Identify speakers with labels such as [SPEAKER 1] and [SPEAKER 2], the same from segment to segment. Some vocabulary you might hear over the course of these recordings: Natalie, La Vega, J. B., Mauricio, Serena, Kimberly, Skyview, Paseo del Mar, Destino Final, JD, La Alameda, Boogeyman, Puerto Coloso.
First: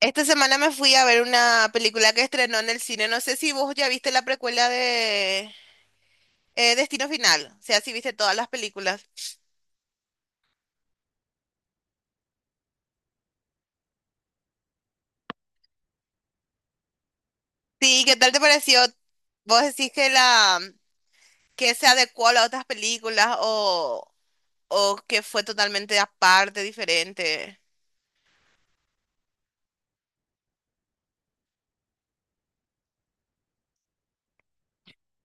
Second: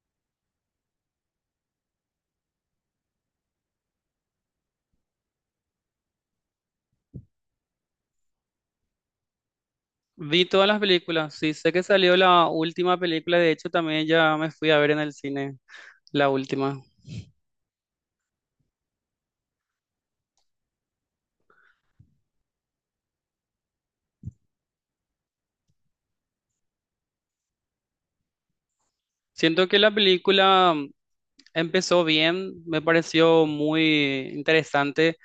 [SPEAKER 1] Esta semana me fui a ver una película que estrenó en el cine. No sé si vos ya viste la precuela de Destino Final. O sea, si viste todas las películas.
[SPEAKER 2] Vi todas las películas, sí, sé que salió la última película, de hecho también ya me fui a ver en el cine la última.
[SPEAKER 1] Sí, ¿qué tal te pareció? ¿Vos decís que la que se adecuó a las otras películas o que fue totalmente aparte, diferente?
[SPEAKER 2] Siento que la película empezó bien, me pareció muy interesante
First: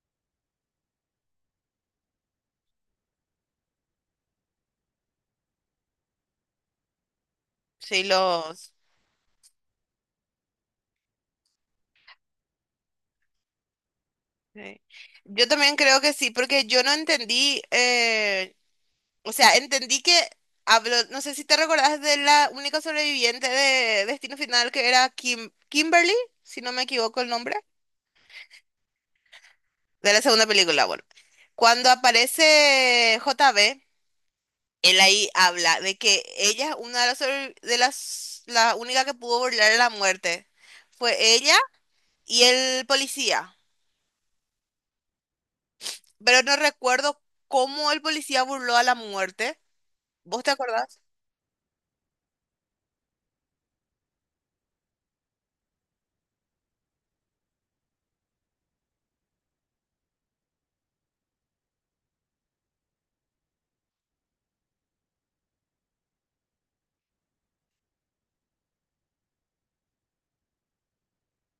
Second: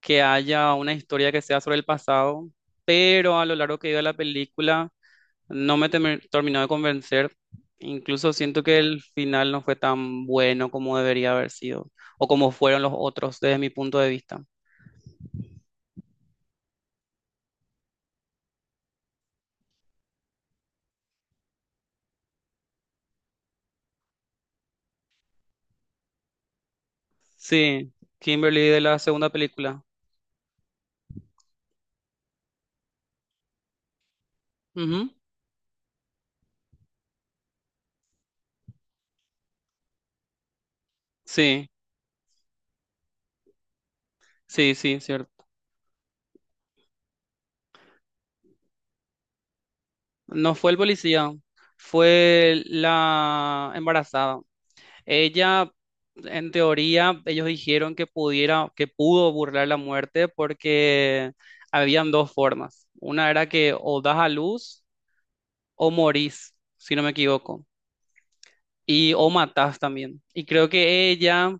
[SPEAKER 2] que haya una historia que sea sobre el pasado, pero a lo largo que iba la película no me terminó de convencer.
[SPEAKER 1] Sí,
[SPEAKER 2] Incluso siento
[SPEAKER 1] los.
[SPEAKER 2] que el final no fue tan bueno como debería haber sido, o como fueron los otros desde mi punto de vista.
[SPEAKER 1] Sí. Yo también creo que sí, porque yo no entendí. O sea, entendí que habló, no sé si te recordás de la única sobreviviente de Destino Final que era Kim, Kimberly, si no me equivoco el nombre,
[SPEAKER 2] Sí, Kimberly de la segunda película.
[SPEAKER 1] de la segunda película, bueno. Cuando aparece J. B. él ahí habla de que ella es una de las, de las la única que pudo burlar la muerte. Fue ella
[SPEAKER 2] Sí,
[SPEAKER 1] y el policía.
[SPEAKER 2] sí, sí, cierto.
[SPEAKER 1] Pero no recuerdo cómo el policía burló a la muerte. ¿Vos te
[SPEAKER 2] No fue el
[SPEAKER 1] acordás?
[SPEAKER 2] policía, fue la embarazada. Ella, en teoría, ellos dijeron que pudo burlar la muerte porque habían dos formas. Una era que o das a luz o morís, si no me equivoco, y o matás también. Y creo que ella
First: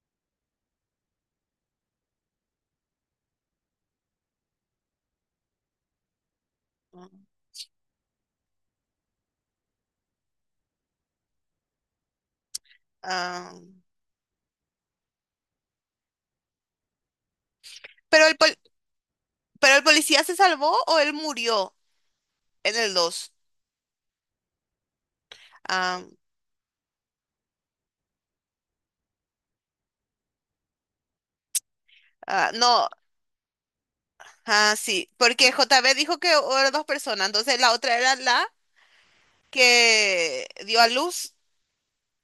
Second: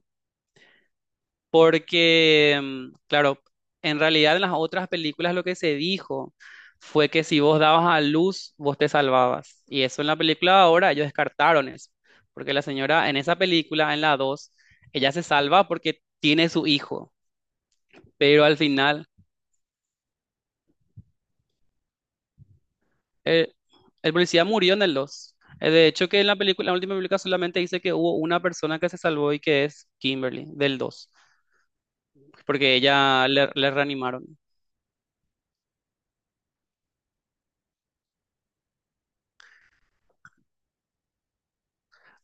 [SPEAKER 2] porque, claro, en realidad en las otras películas lo que se dijo fue
[SPEAKER 1] Ah.
[SPEAKER 2] que si vos dabas a luz, vos te salvabas. Y eso en la película de ahora ellos descartaron eso. Porque la señora en esa
[SPEAKER 1] Ah.
[SPEAKER 2] película, en la 2 ella se salva porque tiene su hijo.
[SPEAKER 1] Pero el,
[SPEAKER 2] Pero
[SPEAKER 1] pol-
[SPEAKER 2] al final,
[SPEAKER 1] ¿Pero el policía se salvó o él murió en el dos?
[SPEAKER 2] eh, el policía murió en el 2. De
[SPEAKER 1] Ah,
[SPEAKER 2] hecho, que en la película, la última película solamente dice que hubo una persona que se salvó y que es Kimberly, del 2,
[SPEAKER 1] ah,
[SPEAKER 2] porque
[SPEAKER 1] no,
[SPEAKER 2] ella le reanimaron.
[SPEAKER 1] ah, sí, porque J JB dijo que eran dos personas, entonces la otra era la que dio a luz.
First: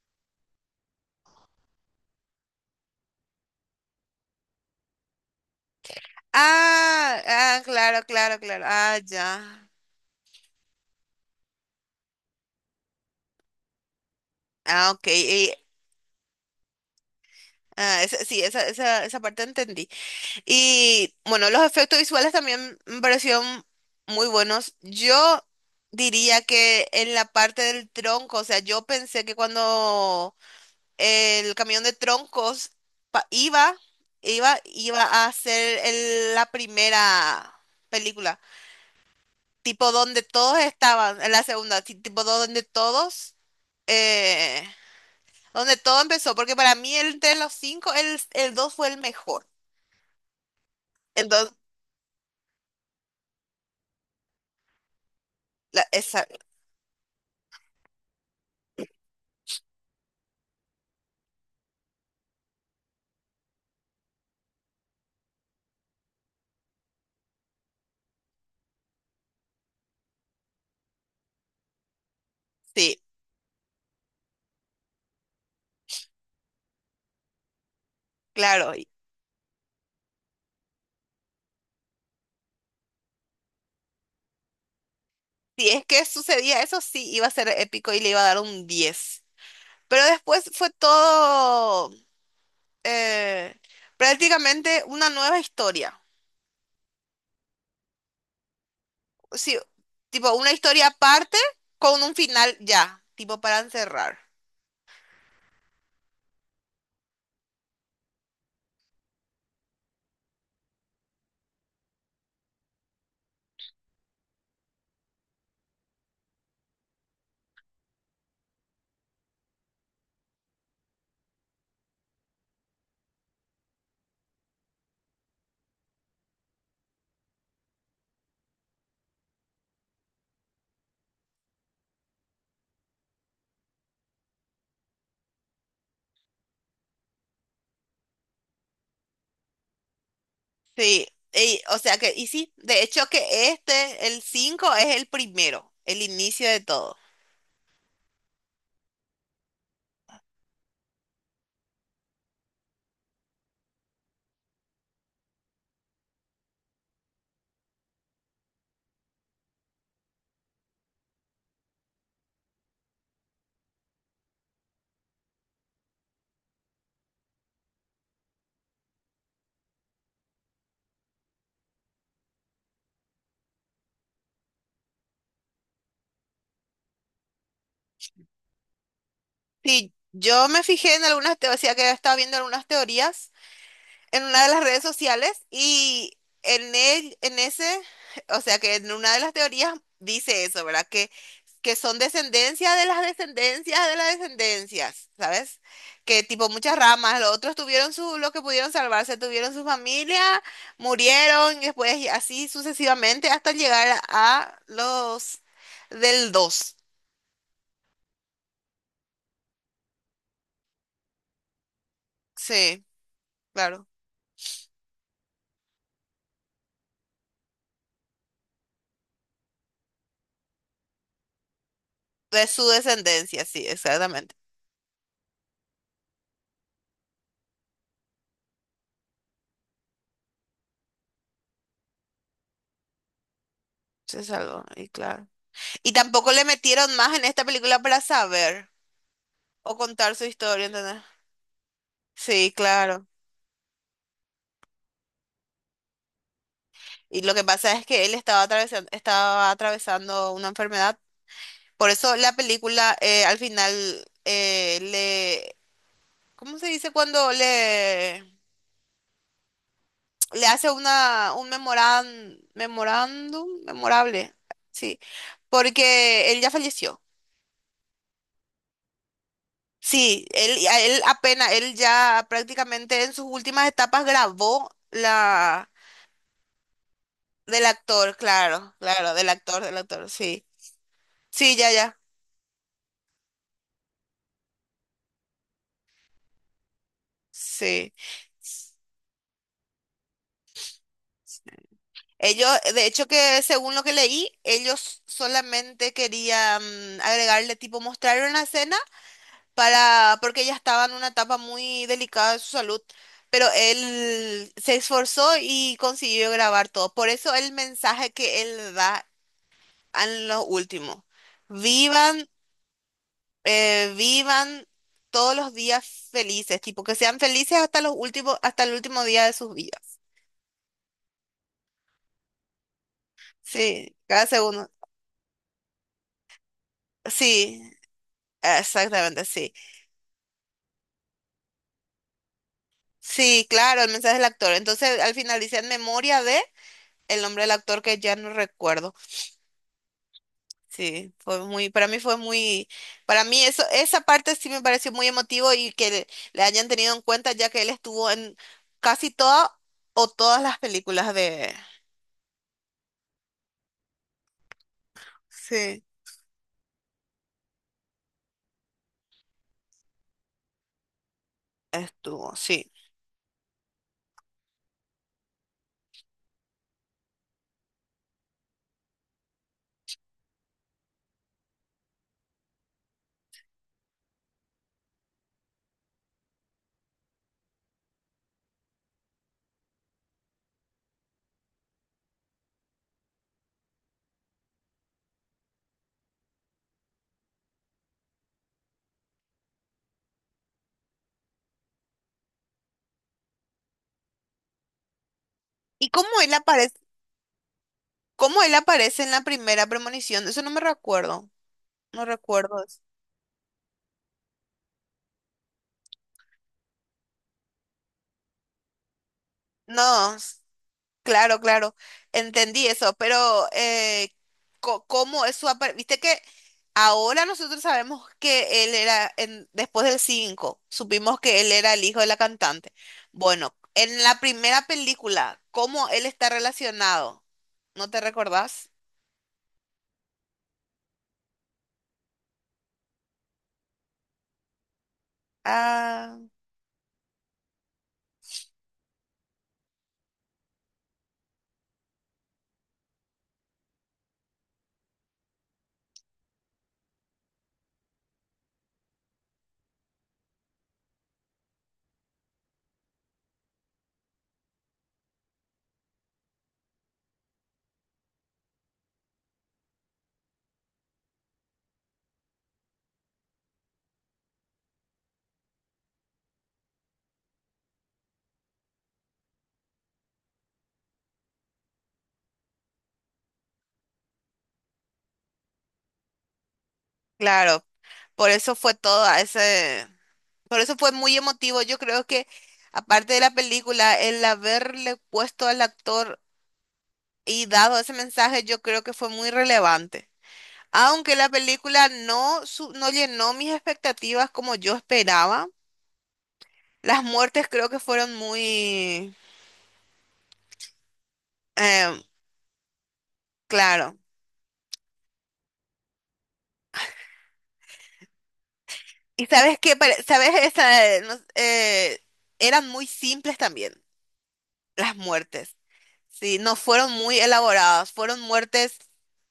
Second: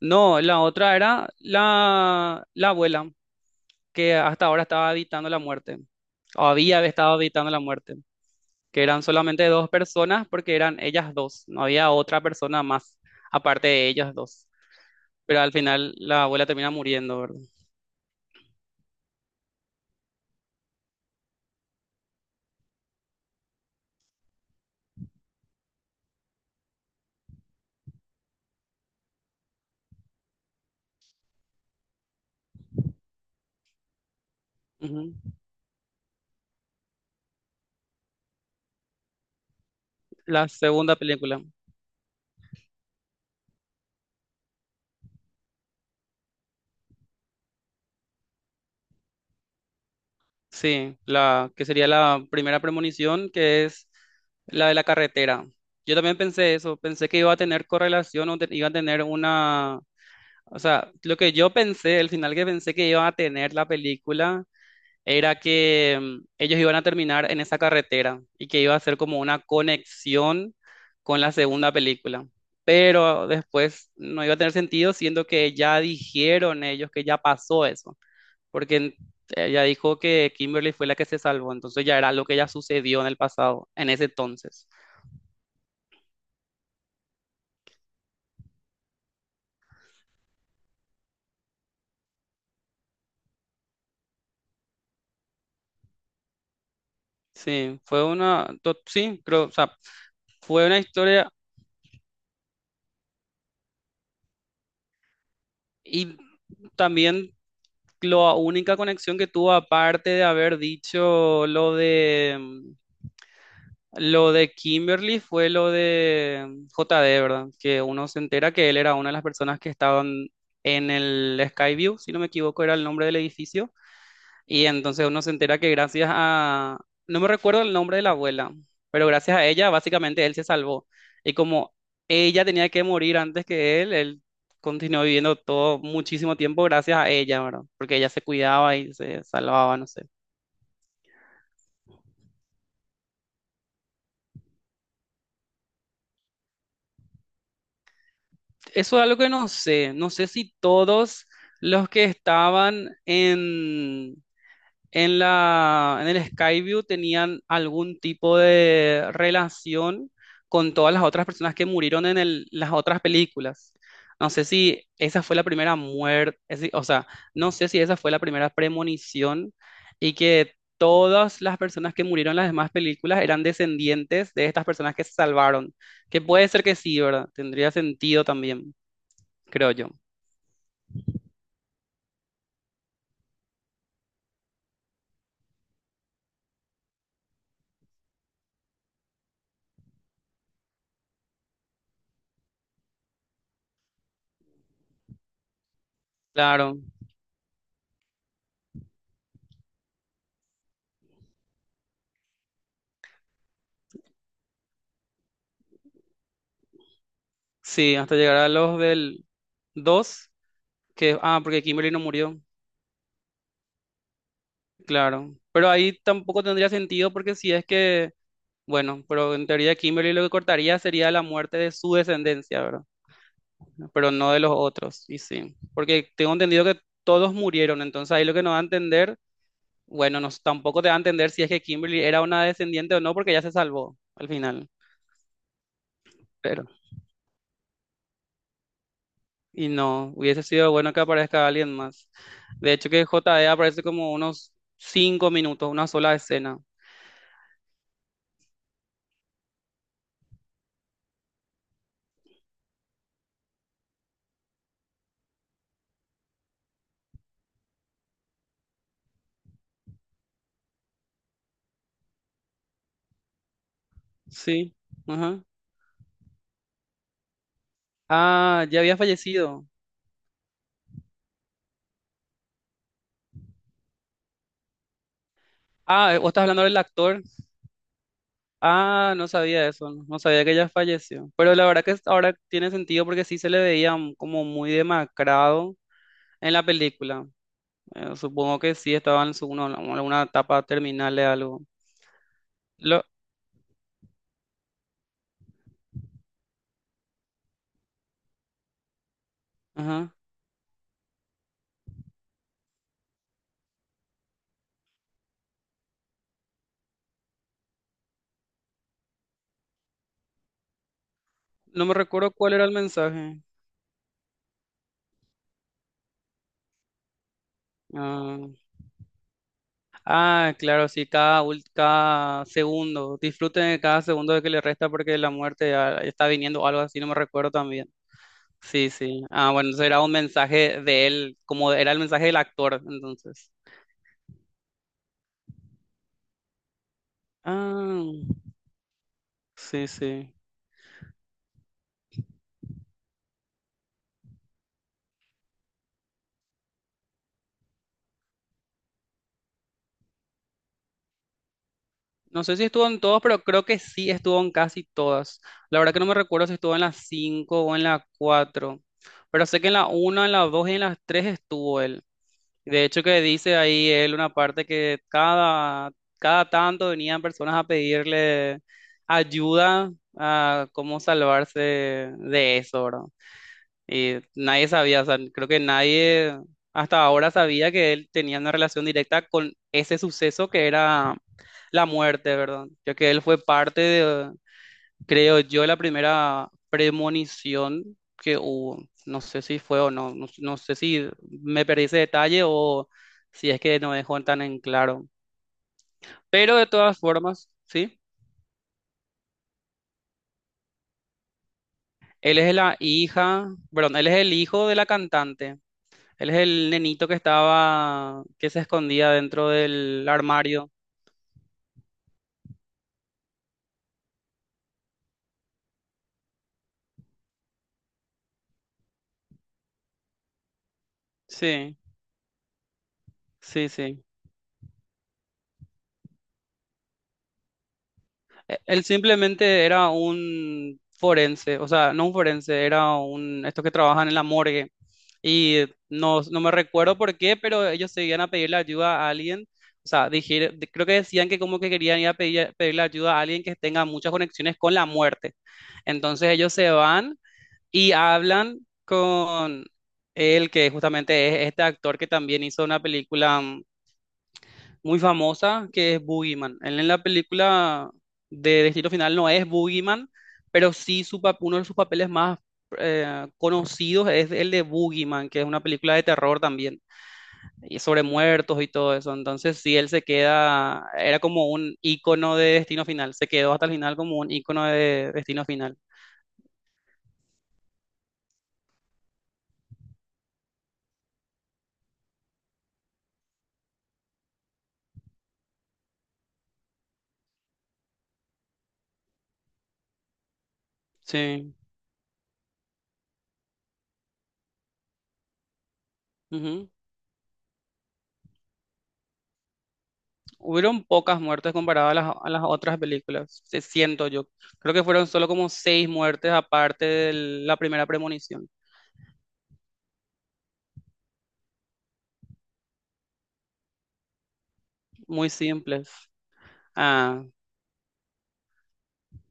[SPEAKER 2] No, la otra era la abuela, que hasta ahora estaba evitando la muerte, o había estado
[SPEAKER 1] Ah,
[SPEAKER 2] evitando la
[SPEAKER 1] ah,
[SPEAKER 2] muerte,
[SPEAKER 1] claro, claro, claro.
[SPEAKER 2] que
[SPEAKER 1] Ah,
[SPEAKER 2] eran solamente
[SPEAKER 1] ya.
[SPEAKER 2] dos personas porque eran ellas dos, no había otra persona más aparte de ellas dos.
[SPEAKER 1] Ah, ok.
[SPEAKER 2] Pero
[SPEAKER 1] Y,
[SPEAKER 2] al final la abuela termina muriendo, ¿verdad?
[SPEAKER 1] ah, sí, esa parte entendí. Y bueno, los efectos visuales también me parecieron muy buenos. Yo diría que en la parte del tronco, o sea, yo pensé que cuando el camión de troncos pa- iba,
[SPEAKER 2] Ujú.
[SPEAKER 1] iba a ser la primera película, tipo donde
[SPEAKER 2] La
[SPEAKER 1] todos
[SPEAKER 2] segunda
[SPEAKER 1] estaban, en la
[SPEAKER 2] película,
[SPEAKER 1] segunda, tipo donde todos, eh, donde todo empezó, porque para mí entre los cinco, el dos fue el mejor.
[SPEAKER 2] sí, la
[SPEAKER 1] Entonces,
[SPEAKER 2] que sería la primera premonición, que es la de la carretera. Yo también
[SPEAKER 1] esa,
[SPEAKER 2] pensé eso, pensé que iba a tener correlación o iba a tener una... O sea, lo que yo pensé, el final que pensé que iba a tener la película era que ellos iban a terminar en esa carretera y que iba a ser como una conexión con la segunda película.
[SPEAKER 1] sí,
[SPEAKER 2] Pero después no iba a tener sentido, siendo que ya dijeron ellos que ya pasó eso,
[SPEAKER 1] claro.
[SPEAKER 2] porque
[SPEAKER 1] Y
[SPEAKER 2] ella dijo que Kimberly fue la que se salvó, entonces ya era lo que ya sucedió en el pasado, en ese entonces.
[SPEAKER 1] si es que sucedía eso, sí, iba a ser épico y le iba a dar un diez. Pero después fue todo eh, prácticamente una nueva historia.
[SPEAKER 2] Sí, fue sí, creo, o
[SPEAKER 1] Sí,
[SPEAKER 2] sea,
[SPEAKER 1] tipo una
[SPEAKER 2] fue una
[SPEAKER 1] historia
[SPEAKER 2] historia
[SPEAKER 1] aparte con un final ya, tipo para encerrar.
[SPEAKER 2] y también la única conexión que tuvo, aparte de haber dicho lo de Kimberly, fue lo de J JD, ¿verdad? Que uno se entera que él era una de las personas que estaban en el Skyview, si no me equivoco, era el nombre del edificio. Y entonces uno se entera que gracias a, no me recuerdo el nombre de la abuela, pero gracias a ella básicamente él se salvó. Y como ella tenía que morir antes que él continuó viviendo todo muchísimo tiempo gracias a ella, ¿verdad? Porque ella se cuidaba y se salvaba, no sé.
[SPEAKER 1] Sí, y o sea que, y sí, de hecho que este, el 5 es el primero, el inicio de todo.
[SPEAKER 2] Eso es algo que no sé, no sé si todos los que estaban en en el Skyview tenían algún tipo de relación con todas las otras personas que murieron en las otras películas. No sé si esa fue la primera muerte, o sea, no sé si esa fue la primera premonición y que todas las personas que murieron en las demás películas eran descendientes de estas personas que se salvaron. Que puede ser que sí, ¿verdad? Tendría sentido también, creo yo.
[SPEAKER 1] Sí, yo me fijé en algunas teorías, o sea que estaba viendo algunas teorías en una de las redes sociales y en en ese, o sea que en una de las teorías dice eso, ¿verdad? Que son descendencia de las descendencias, ¿sabes? Que tipo muchas
[SPEAKER 2] Claro,
[SPEAKER 1] ramas, los otros tuvieron su, lo que pudieron salvarse, tuvieron su familia, murieron y después y así sucesivamente hasta llegar a los del dos.
[SPEAKER 2] sí, hasta llegar a los del dos. Que, ah, porque Kimberly no murió,
[SPEAKER 1] Sí, claro.
[SPEAKER 2] claro. Pero ahí tampoco tendría sentido porque si es que, bueno, pero en teoría Kimberly lo que cortaría sería la muerte de su
[SPEAKER 1] De
[SPEAKER 2] descendencia,
[SPEAKER 1] su
[SPEAKER 2] ¿verdad?
[SPEAKER 1] descendencia, sí,
[SPEAKER 2] Pero no
[SPEAKER 1] exactamente.
[SPEAKER 2] de los otros, y sí. Porque tengo entendido que todos murieron, entonces ahí lo que nos va a entender, bueno, nos, tampoco te va a entender si es que Kimberly era una descendiente o no porque ya se salvó
[SPEAKER 1] Se
[SPEAKER 2] al
[SPEAKER 1] salvó,
[SPEAKER 2] final.
[SPEAKER 1] y claro. Y tampoco le
[SPEAKER 2] Pero,
[SPEAKER 1] metieron más en esta película para saber
[SPEAKER 2] y
[SPEAKER 1] o
[SPEAKER 2] no,
[SPEAKER 1] contar su
[SPEAKER 2] hubiese
[SPEAKER 1] historia,
[SPEAKER 2] sido bueno que
[SPEAKER 1] ¿entendés?
[SPEAKER 2] aparezca alguien más.
[SPEAKER 1] Sí,
[SPEAKER 2] De hecho que
[SPEAKER 1] claro.
[SPEAKER 2] JD aparece como unos cinco minutos, una sola escena.
[SPEAKER 1] Y lo que pasa es que él estaba atravesando una enfermedad. Por eso la película al final le... ¿Cómo se dice cuando le hace una, un memorándum? Memorable.
[SPEAKER 2] Sí.
[SPEAKER 1] Sí.
[SPEAKER 2] Ajá.
[SPEAKER 1] Porque él ya falleció.
[SPEAKER 2] Ah, ya había fallecido.
[SPEAKER 1] Sí, él, a él apenas, él ya prácticamente en sus últimas etapas grabó.
[SPEAKER 2] Ah, vos estás hablando del actor.
[SPEAKER 1] Del actor, claro,
[SPEAKER 2] Ah,
[SPEAKER 1] claro,
[SPEAKER 2] no sabía
[SPEAKER 1] del
[SPEAKER 2] eso,
[SPEAKER 1] actor,
[SPEAKER 2] no sabía
[SPEAKER 1] sí.
[SPEAKER 2] que ya falleció. Pero
[SPEAKER 1] Sí,
[SPEAKER 2] la
[SPEAKER 1] ya,
[SPEAKER 2] verdad que
[SPEAKER 1] ya,
[SPEAKER 2] ahora tiene sentido porque sí se le veía como muy demacrado en la película.
[SPEAKER 1] sí.
[SPEAKER 2] Supongo que sí estaba en su, alguna etapa terminal de algo.
[SPEAKER 1] Ellos, de
[SPEAKER 2] Lo,
[SPEAKER 1] hecho que según lo que leí, ellos solamente querían agregarle, tipo, mostrarle una escena
[SPEAKER 2] ajá.
[SPEAKER 1] para, porque ella estaba en una etapa muy delicada de su salud, pero él se esforzó y consiguió grabar todo. Por eso el mensaje que él da en lo último,
[SPEAKER 2] No me
[SPEAKER 1] vivan
[SPEAKER 2] recuerdo cuál era el mensaje.
[SPEAKER 1] vivan todos los días felices, tipo que sean felices hasta los últimos,
[SPEAKER 2] Ah,
[SPEAKER 1] hasta el último día de sus vidas.
[SPEAKER 2] ah, claro, sí, cada segundo. Disfruten de
[SPEAKER 1] Sí,
[SPEAKER 2] cada
[SPEAKER 1] cada
[SPEAKER 2] segundo de que le
[SPEAKER 1] segundo.
[SPEAKER 2] resta porque la muerte ya está viniendo o algo así, no me recuerdo
[SPEAKER 1] Sí,
[SPEAKER 2] también. Sí, sí.
[SPEAKER 1] exactamente,
[SPEAKER 2] Ah,
[SPEAKER 1] sí.
[SPEAKER 2] bueno, eso era un mensaje de él, como era el mensaje del actor,
[SPEAKER 1] Sí,
[SPEAKER 2] entonces.
[SPEAKER 1] claro, el mensaje del actor. Entonces, al final dice en memoria de el nombre del actor que
[SPEAKER 2] Ah,
[SPEAKER 1] ya no recuerdo.
[SPEAKER 2] sí, sí.
[SPEAKER 1] Sí, fue muy, para mí fue muy, para mí eso, esa parte sí me pareció muy emotivo y que le hayan tenido en cuenta ya que él estuvo en casi todas o todas las películas de,
[SPEAKER 2] No sé si estuvo en todos, pero creo que sí estuvo en casi todas. La
[SPEAKER 1] sí,
[SPEAKER 2] verdad que no me recuerdo si estuvo en las 5 o en las 4, pero sé que en la una, en las 2 y en las 3 estuvo él.
[SPEAKER 1] estuvo, sí.
[SPEAKER 2] De hecho que dice ahí él una parte que cada tanto venían personas a pedirle ayuda a cómo salvarse de eso, ¿verdad? Nadie sabía, o sea, creo que nadie hasta ahora sabía que él tenía una relación directa con ese suceso que era la muerte, ¿verdad? Ya que él fue parte de, creo yo, la primera premonición que hubo. No sé si fue o no, no sé si me perdí ese detalle o si es que no dejó tan en claro.
[SPEAKER 1] ¿Y
[SPEAKER 2] Pero de todas formas, sí,
[SPEAKER 1] cómo él aparece en la primera premonición? Eso no me recuerdo. No
[SPEAKER 2] él es
[SPEAKER 1] recuerdo
[SPEAKER 2] la
[SPEAKER 1] eso.
[SPEAKER 2] hija, perdón, él es el hijo de la cantante. Él es el nenito que estaba, que se escondía dentro del
[SPEAKER 1] No, s-
[SPEAKER 2] armario.
[SPEAKER 1] claro, claro. Entendí eso, pero ¿cómo es su aparición? Viste que ahora nosotros sabemos que él era, en- después del 5, supimos que él era
[SPEAKER 2] Sí,
[SPEAKER 1] el hijo de la cantante. Bueno,
[SPEAKER 2] sí,
[SPEAKER 1] en
[SPEAKER 2] sí.
[SPEAKER 1] la primera película, ¿cómo él está relacionado? ¿No te recordás?
[SPEAKER 2] Él simplemente era un forense, o sea, no un forense, era un, estos que trabajan en la morgue. Y
[SPEAKER 1] Ah,
[SPEAKER 2] no, no me recuerdo por qué, pero ellos se iban a pedirle ayuda a alguien. O sea, creo que decían que como que querían ir a pedirle ayuda a alguien que tenga muchas conexiones con la muerte. Entonces ellos se van y hablan con él, que justamente es este actor que también hizo una película muy famosa, que es Boogeyman. Él en la película de Destino Final no es Boogeyman, pero sí uno de sus papeles más conocidos es el de Boogeyman, que es una película de terror también, y sobre muertos y todo eso. Entonces sí, él se queda, era como un ícono de Destino Final, se quedó hasta el final como un ícono de Destino Final.
[SPEAKER 1] claro. Por eso fue todo ese. Por eso fue muy emotivo. Yo creo que, aparte de la película, el haberle puesto al actor y dado ese mensaje, yo creo que fue muy relevante. Aunque la
[SPEAKER 2] Sí.
[SPEAKER 1] película no, no llenó mis expectativas como yo esperaba, las muertes creo que fueron muy,
[SPEAKER 2] Hubieron pocas muertes comparadas a
[SPEAKER 1] em,
[SPEAKER 2] a las otras películas,
[SPEAKER 1] claro.
[SPEAKER 2] siento yo. Creo que fueron solo como seis muertes aparte de la primera premonición.
[SPEAKER 1] Y sabes qué, sabes, esa, eran muy simples también las
[SPEAKER 2] Muy
[SPEAKER 1] muertes.
[SPEAKER 2] simples.
[SPEAKER 1] Sí, no fueron muy
[SPEAKER 2] Ah,
[SPEAKER 1] elaboradas, fueron muertes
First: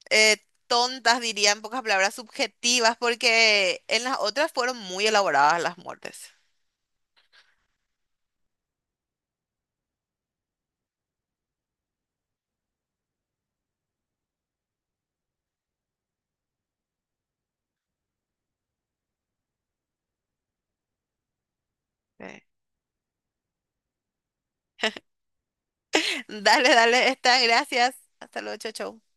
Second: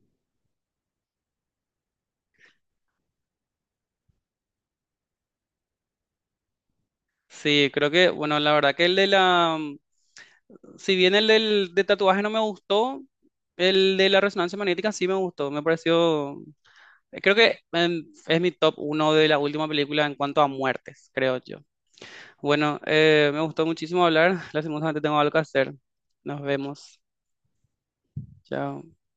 [SPEAKER 1] eh, tontas, diría en pocas palabras, subjetivas, porque en las otras fueron muy elaboradas las muertes.
[SPEAKER 2] sí, creo que, bueno, la verdad que el de si bien el del de tatuaje no me gustó, el de la resonancia magnética sí me gustó. Me pareció, creo que es mi top uno de la última película en cuanto a muertes, creo yo.
[SPEAKER 1] Sí.
[SPEAKER 2] Bueno, me gustó muchísimo hablar. Lastimosamente tengo algo que hacer. Nos
[SPEAKER 1] Dale,
[SPEAKER 2] vemos.
[SPEAKER 1] dale, está, gracias. Hasta luego, chau,
[SPEAKER 2] Chao.
[SPEAKER 1] chau.